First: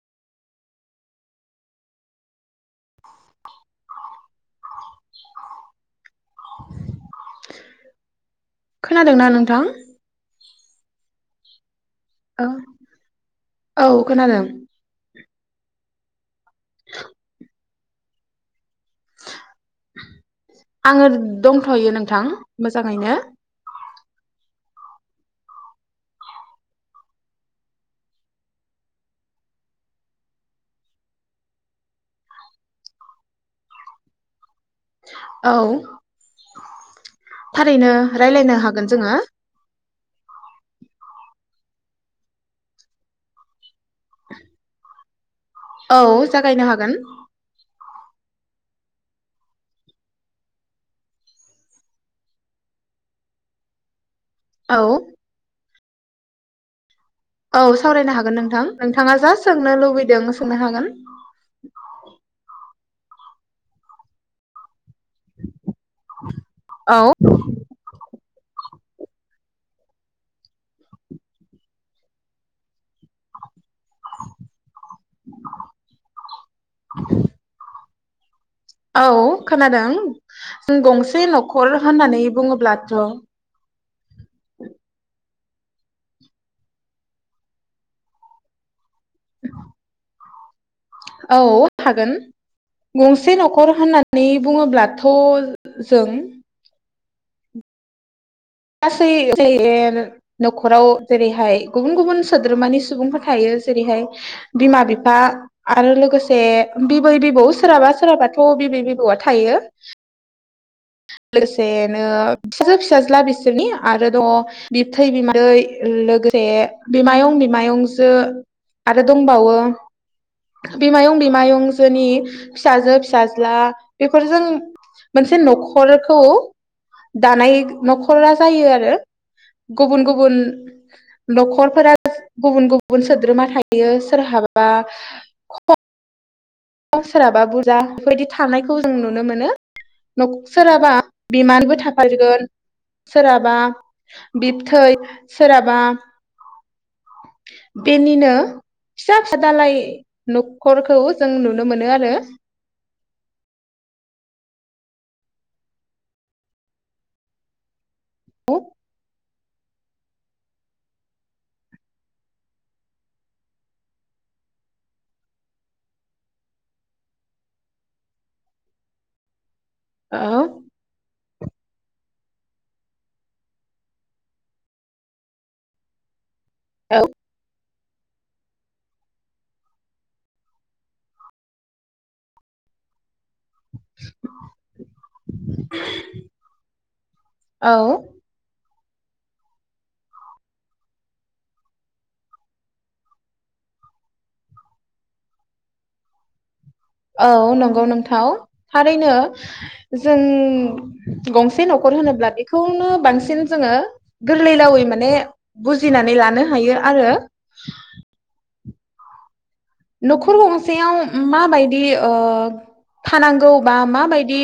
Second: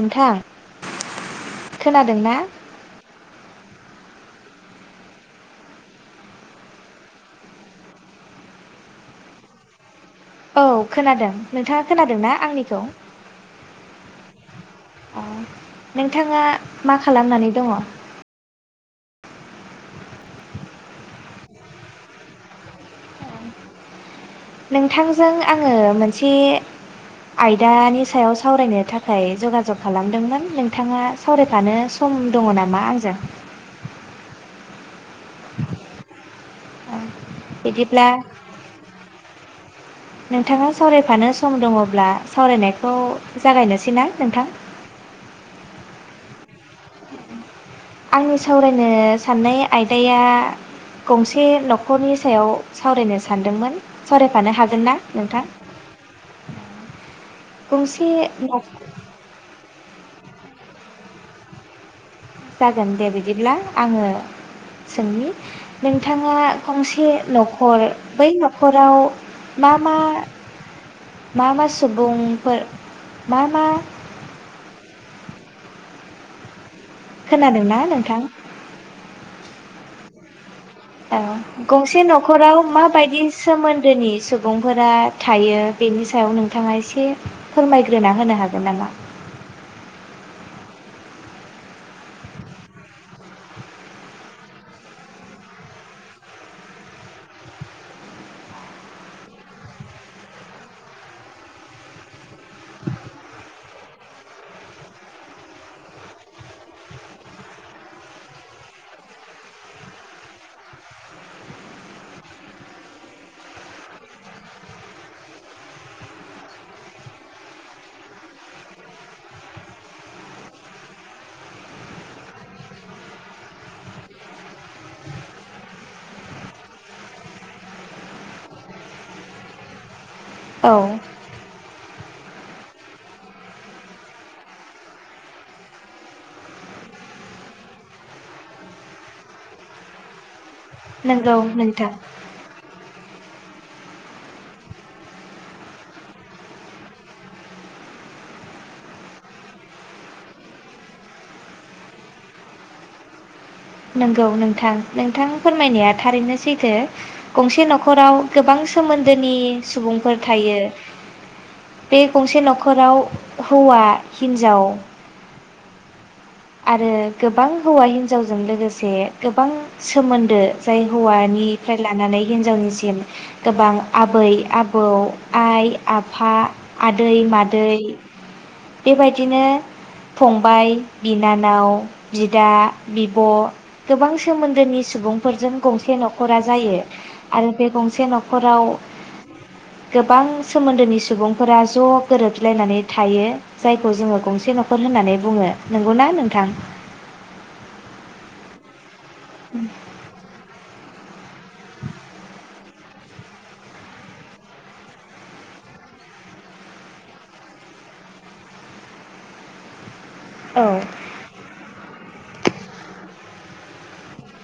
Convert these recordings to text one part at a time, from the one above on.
नोंथां खोनादों ना? खोनादों ना नोंथां? औ खोनादों। नोंथाङा खोनादों ना औ आंनिखौ? औ खोनादों। अ। नोंथाङा मा खालामनानै दङ'? आङो दंथ'यो नोंथां मोजाङैनो। नोंथांजों आङो मोनसे आयदानि सायाव सावरायनो थाखाय जगाजग खालामदोंमोन नोंथाङा सावरायफानो सम दङ नामा आंजों? औ। थारैनो बिदिब्ला रायलायनो हागोन जोङो [inaudible] नोंथाङा सावरायफानो सम दङब्ला सावरायनायखौ जागायनोस सै ना नोंथां? औ जागायनो हागोन। आंनि सावरायनो साननाय आयदाया गंसे न'खरनि सायाव सावरायनो सानदोंमोन। सावरायफानो औ हागोन ना नोंथां? औ गंसे सावरायनो हागोन नोंथां। न'खर नोंथाङा जा सोंनो लु लुबैदों सोंनो हागोन। जागोन दे बिदिब्ला आङो जोंनि नोंथाङा औ गंसे न'खर बै नखराव मा मा मा मा सुबुंफोर मा मा [inaudible] खोनादोंना नों नोंथां? औ खोनादों। जों औ गंसे न'खर गंसे होननानै न'खराव बुङोब्लाथ' माबायदि सोमोन्दोनि सुबुंफोरा थायो बेनि सायाव नोंथाङा एसे फोरमायग्रोना होनो हागोन नामा? औ हागोन गंसे न'खर होननानै बुङोब्लाथ' जों गासै ज न'खराव जेरैहाय गुबुन गुबुन सोद्रोमानि सुबुंफोर थायो जेरैहाय बिमा बिफा आरो लोगोसे बिबै बिबौ सोरहाबा सोरहाबाथ' बिबै बिबौआ थायो। लोगोसेनो फिसाजो फिसाज्ला बिसोरनि आरो दङ बिबथै बिमादै लोगोसे बिमायं बिमायंजो आरो दंबावो बिमायं बिमायंजोनि फिसाजो फिसाज्ला बेफोरजों मोनसे न'ख नख'रखौ दानाय न'खरा जायो आरो गुबुन गुबुन औ गुबुन न'खरफोरा गुबुन गुबुन सोद्रोमा थायो सोरहाबा ख खम सोरहाबा बुरजा बेफोरबायदि थानायखौ जों नुनो मोनो नख सोरहाबा नंगौ बिमानबो नोंथां थाफागोन। सोरहाबा बिबथै सोरहाबा बेनिनो फिसा फिसा दालाय न'खरखौ जों नुनो मोनो आरो। [inaudible] नंगौ नोंथां नोंथां फोरमायनाया थारैनो सैथो गंसे न'ख खराव गोबां औ सोमोन्दो नि सुबुंफोर थायो बे गंसे न'खराव हौवा हिन्जाव आरो गोबां हौवा हिन्जावजों लोगोसे गोबां सोमोन्दो जाय हौवानिफ्राय लानानै हिनजावनिसिम गोबां आबै-आबौ, आइ-आफा औ आदै-माद बेबायदिनो फंबाय बिनानाव, बिदा, बि ब' गोबां सोमोन्दोनि सुबुंफोरजों गंसे न'खरा जायो आरो बे औ गंसे न'खराव गोबां सोमोन्दोनि सुबुंफोरा ज' गोरोबलायनानै थायो जायखौ जोङो गंसे न'खर होननानै बुङो नंगौना नोंथां औ नंगौ नोंथाव था ओरैनो जों गंसे न'खर होनोब्ला बेखौनो बांसिन जोङो गोरलैरावै माने बुजिनानै लानो हायो आरो न'खर औ गंसेयाव माबायदि ओ थानांगौ गौबा माबायदि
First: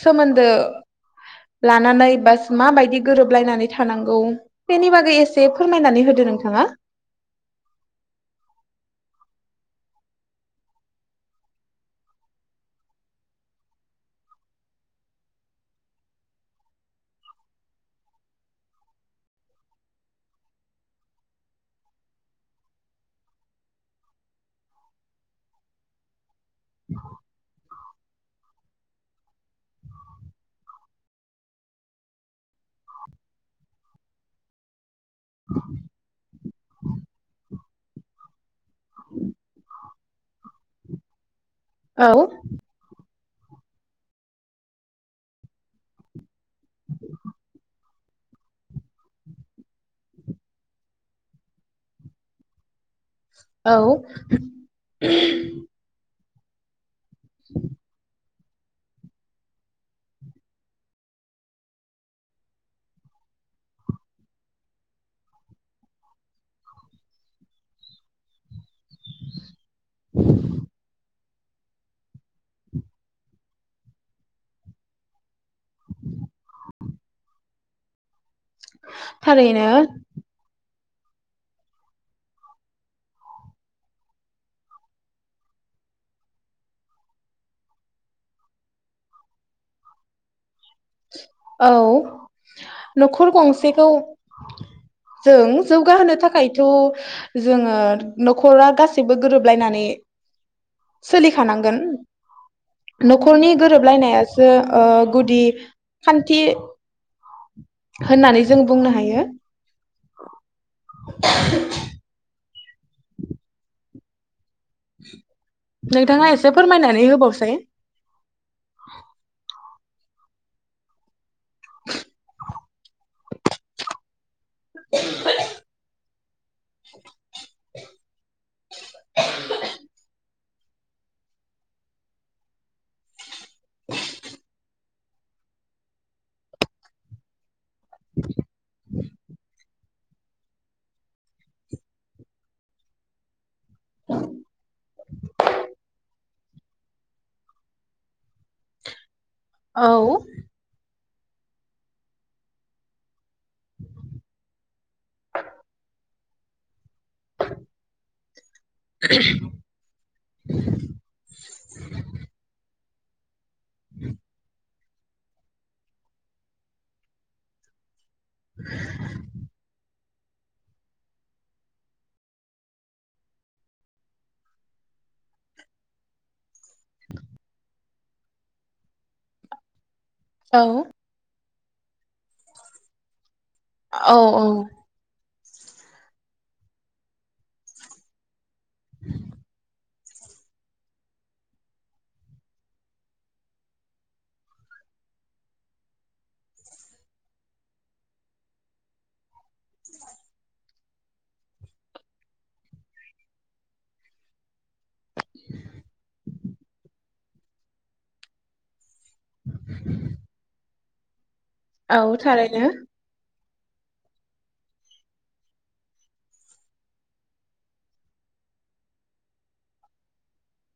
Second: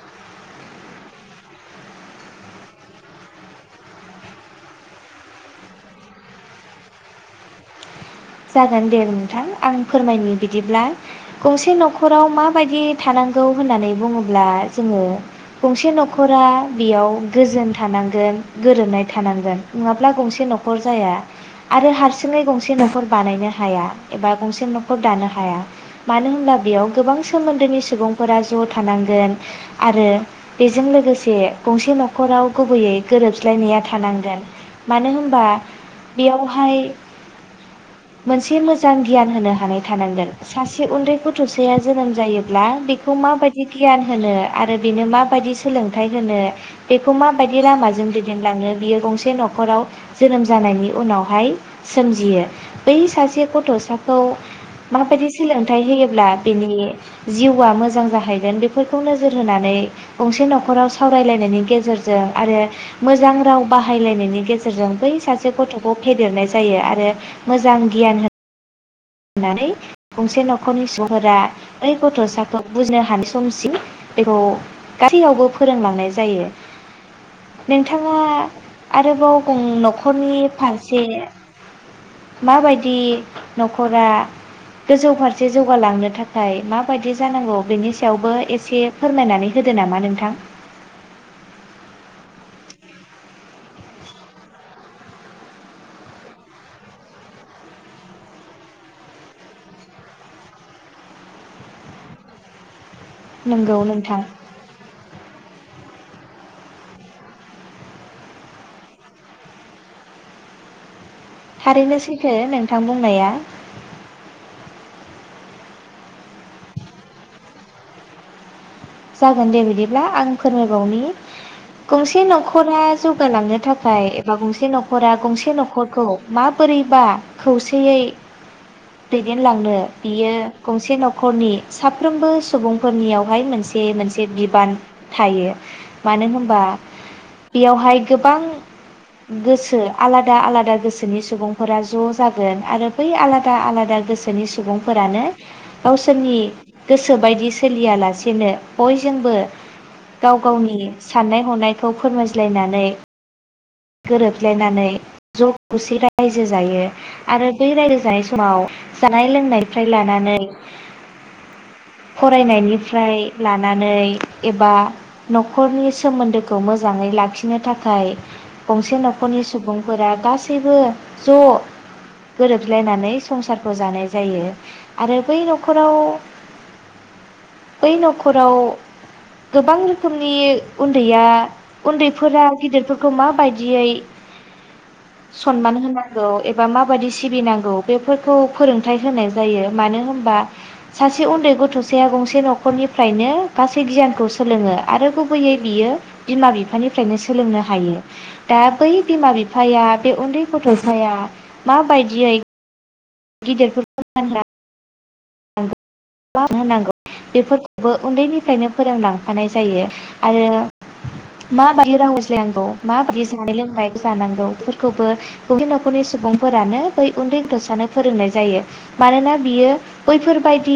सोमोन्दो लानानै बास माबायदि गोरोबलायनानै थानांगौ बेनि बागै एसे फोरमायनानै होदो नोंथाङा जागोन दे नोंथां आं फोरमायनि बिदिब्ला गंसे न'खराव माबायदि थानांगौ होननानै बुङोब्ला जोङो गंसे न'खरा बेयाव गोजोन थानांगोन गोरोबनाय थानांगोन नङाब्ला गंसे न'खर जाया आरो हारसिङै गंसे न'खर बानायनो हाया एबा गंसे न'खर दानो हाया मानो होनब्ला बेयाव गोबां सोमोन्दोनि सुबुंफोरा ज' थानांगोन आरो बेजों लोगोसे गंसे न'खराव गुबैयै गोरोबज्लायनाया थानांगोन मानो होनबा बेयाव गाहाय मोनसे मोजां गियान होनो हानाय थानांगोन सासे उन्दै थसे औ जोनोम जायोब्ला खौ माबायदि गियान होनो आरो बेनो माबायदि सोलोंथाइ होनो बेखौ माबायदि लामाजों दैदेनलाङो बियो गंसे न'खराव जोनोम जानायनि उनावहाय सोमजियो बै सासे औ गथ'साखौ माबायदि सोलोंथाइ होयोब्ला बिनि जिउआ मोजां जाहै बेफोरखौ नोजोर होनानै गंसे न'खराव सावरायलायनायनि गेजेरजों आरो मोजां राव बाहायलायनायनि गेजेरजों बै सासे गथ'खौ फेदेरनाय जायो आरो मोजां गियान हो होननानै गंसे न'खरनि सुबुं फोरा बै गथ'साखौ बुजिनो हानाय समसिम बेखौ गासैयावबो फोरोंलांनाय जायो नोंथाङा आरोबाव गं थारैनो न'खरनि फारसे जे माबायदि न'खर नखरा गोजौ फारसे जौगालांनो थाखाय माबायदि जानांगौ बेनि सायावबो एसे फोरमायनानै होदो नामा नोंथां औ न'खर गंसेखौ जों जौगाहोनो थाखायथ' जोङो न'खरा गासैबो गोरोबलायनानै सोलिखानांगोन न'खरनि नंगौ नोंथां गोरोबलायनायासो गुदि खान्थि होननानै जों बुंनो हायो थारैनो सैखो नोंथां बुंनाया नोंथाङा एसे फोरमायनानै होबावसै जागोन दे बिदिब्ला आं फोरमायबावनि गंसे न'खरा जौगालांनो थाखाय एबा गंसे न'खरा गंसे न'खरखौ माबोरैबा खौसेयै दैदेनलांनो बियो गंसे न'खरनि साफ्रोमबो सुबुंफोरनियावहाय मोनसे बे मोनसे बिबान थायो मानो होनबा बेयावहाय गोबां गोसो आलादा आलादा गोसोनि सुबुंफोरा ज' जागोन आरो बै आलादा आलादा गोसोनि सुबुंफोरानो गावसोरनि गोसो बायदि सोलियालासेनो बयजोंबो औ गाव गावनि साननाय हनायखौ फोरमायज्लायनानै गोरोबलायनानै ज' खौसे रायजो जायो आरो बै रायजो जानाय समाव जानाय लोंनायनिफ्राय लानानै फरायनायनि फ्राय लानानै एबा न'खरनि सोमोन्दोखौ मोजाङै लाखिनो थाखाय गंसे न'खरनि सुबुंफोरा गासैबो ज' गोरोबज्लायनानै संसारखौ जानाय जायो आरो बै न'खराव [inaudible] बै न'खराव गोबां रो खोमनि औ उन्दैया उन्दैफोरा गिदिरफोरखौ मााबायदि औ औ सनमान होनांगौ एबा माबायदि सिबिनांगौ बेफोरखौ फोरोंथाइ होनाय जायो मानो होम बा सासे उन्दै गथ'साया गंसे न'खरनिफ्रायनो गासै गियानखौ सोलोङो आरो गुबैयै बियो बिमा बिफानिफ्रायनो सोलोंनो हायो दा बै बिमा बिफाया बे उन्दै गथ'साया माबायदियै गिदिरफोरखौ [unintelligible] मान होनांगौ बेफोरखौबो उन्दैनिफ्रायनो फोरोंलांफानाय जायो आरो मा बादि राव औ रायज्लाय नांगौ थारैनो मा बादि जानाय लोंनाय जानांगौफोरखौबो गुब न'खरनि सुबुंफोरानो बै उन्दै उथ'सानो फोरोंनाय जायो मानोना बियो बैफोरबायदि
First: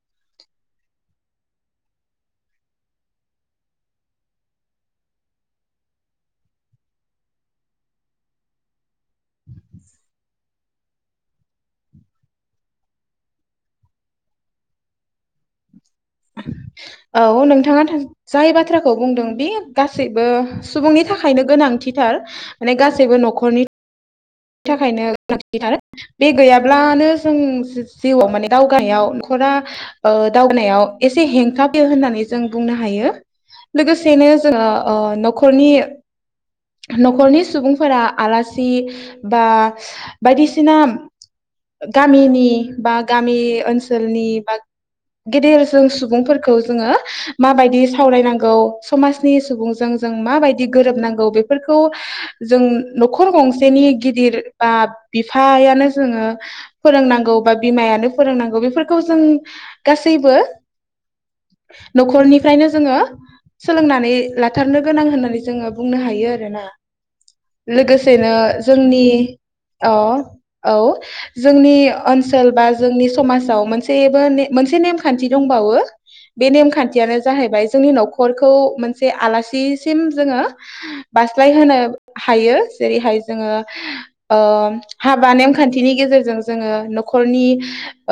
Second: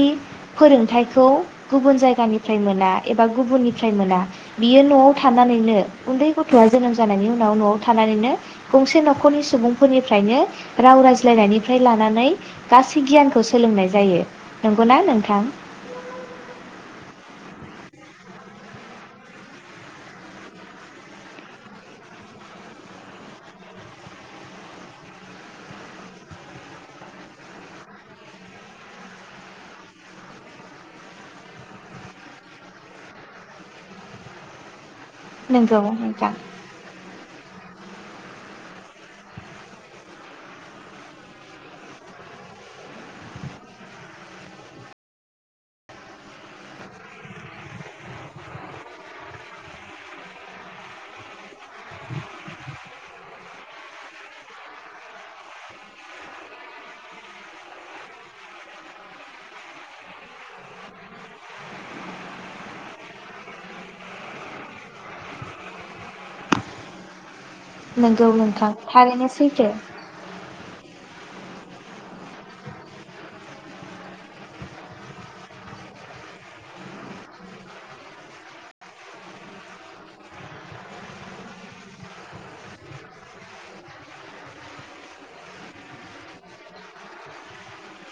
फोरोंथाइखौ गुबुन जायगानिफ्राय मोना एबा गुबुननिफ्राय मोना बियो न'आव थानानैनो उन्दै गथ'आ जोनोम जानायनि उनाव न'आव थानानैनो गंसे न'खरनि सुबुंफोरनिफ्रायनो राव रायज्लायनायनिफ्राय लानानै गासै गियानखौ सोलोंनाय जायो नंगौना नोंथां औ नोंथाङा जाय बाथ्राखौ बुंदों बे गासैबो सुबुंनि थाखायनो गोनांथिथार माने गासैबो न'खरनि बेनि थाखायनो गोनांथिथार बे गैयाब्लानो जों जिउआव माने दावगानायाव न'खरा दावगानायाव एसे हेंथायो होननानै जों बुंनो हायो लोगोसेनो जोङो नखरनि नंगौ नोंथां नखरनि सुबुं फोरा आलासि बा बायदिसिना गामिनि बा गामि ओनसोलनि बा गेदेर जों सुबुंफोरखौ जोङो माबायदि सावरायनांगौ समाजनि सुबुंजों जों माबायदि गोरोबनांगौ बेफोरखौ जों न'खर गंसेनि गिदिर बा बिफायानो जोङो फोरोंनांगौ बा बिमायानो फोरोंनांगौ बेफोरखौ जों गासैबो न'खरनिफ्रायनो जोङो सोलोंनानै लाथारनो गोनां होननानै जोङो बुंनो हायो आरोना लोगोसेनो नंगौ नोंथां जों जोंनि थारैनो सैथो अ औ। जोंनि ओनसोल बा जोंनि समाजाव मोनसेबो मोनसे नेमखान्थि दंबावो बे नेमखान्थियानो जाहैबाय जोंनि न'खरखौ मोनसे आलासिसिम जोङो बास्लायहोनो हायो जेरैहाय जोङो ओ हाबा नेमखान्थिनि गेजेरजों जोङो न'खरनि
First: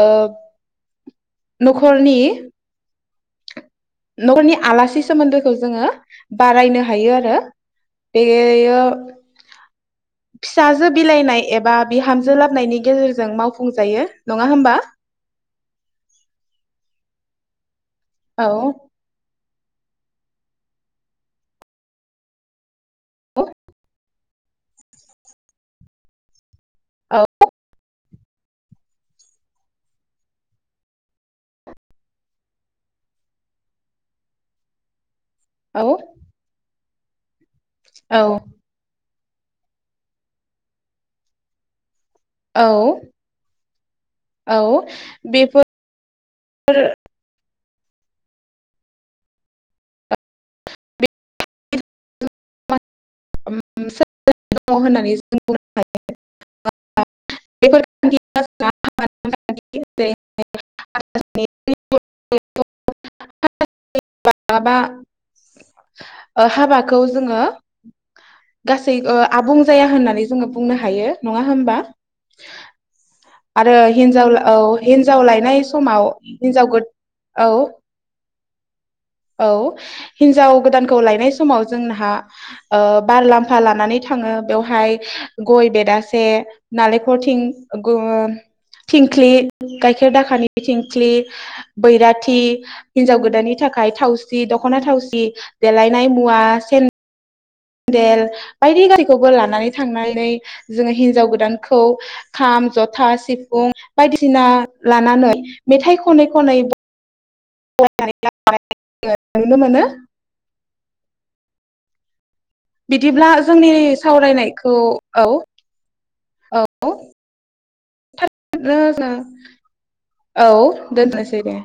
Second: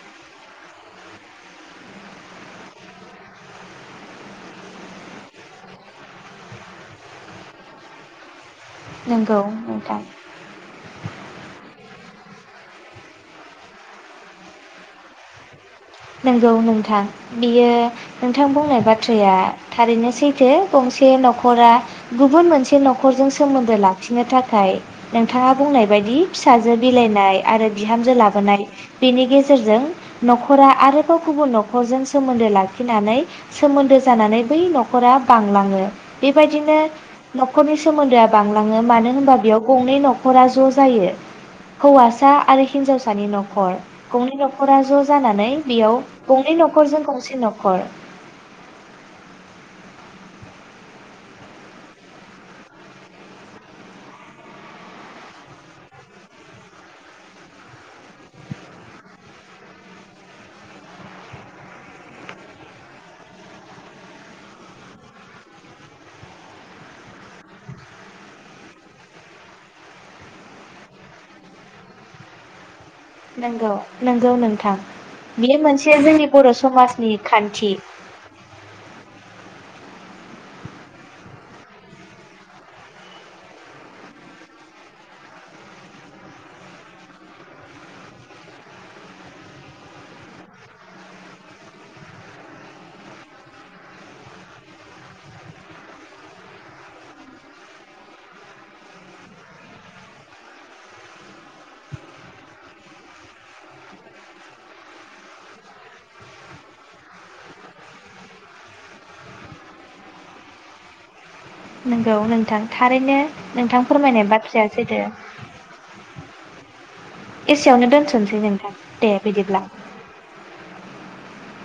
ओ न'खरनि न'खरनि आलासि सोमोन्दोखौ जोङो बारायनो हायो आरो बेयो नोंगौ नोंथां। फिसाजो बिलाइनाय एबा बिहामजो लाबनायनि गेजेरजों मावफुंजायो नङा होमबा? नंगौ नोंथां बियो नोंथां औ बुंनाय बाथ्राया थारैनो सैथो गंसे न'खरा गुबुन मोनसे न'ख खरजों औ सोमोन्दो लाख खिनो थाखाय नोंथाङा बुंनाय बायदि फि फिसाजो बिलाइनाय आरो बिहामजो लाबो बोनाय गेजेरजों न'खरा आरोबाव गुबुन न'खरजों सोमोन्दो लाखिनानै सोमोन्दो जानानै बै न'खरा बांलाङो औ बेबायदिनो [inaudible] न'खरनि औ सोमोन्दोआ बांलाङो मानो होना होमबा बेयाव गंनै नखरा ज' जायो हौवासा सा आरो औ हिनजावसानि न'खर गंनै औ न'खरा ज' जानानै बेफोर बेयाव गंनै न'खरजों गंसे न' न'खर [unintelligible] बा हाबाखौ जोङो गासै ओ आबुं जाया होननानै जोङो बुंनो हायो नङा होनबा? नंगौ नंगौ नोंथां हिनजाव बेयो लायनाय मोनसे समाव जोंनि बर' हिनजाव गो समाजनि औ खान्थि। औ हिनजाव गोदानखौ लायनाय समाव जोंहा ओ बारलामफा लानानै थाङो बेवहाय गय बेदासे नालेखर थिं गु थिंख्लि गायखेर दाखानि थिंख्लि बैराथि हिनजाव गोदाननि थाखाय थावसि दख'ना थावसि देलायनाय मुवा सेन देल बायदि गारिखौबो लानानै थांनानै जोङो हिनजाव गोदानखौ खाम जथा सिफुं बायदिसिना लानानै मेथाइ खनै खनै [unintelligible] नुनो मोनो। नोंगौ नों बिदिब्ला जोंनि बाथ्राया सावरायनायखौ सैथो औ। औ। एसेयावनो दोनथ'नोसै नोंथां दे बिदिब्ला। दोन्थनोसै दे।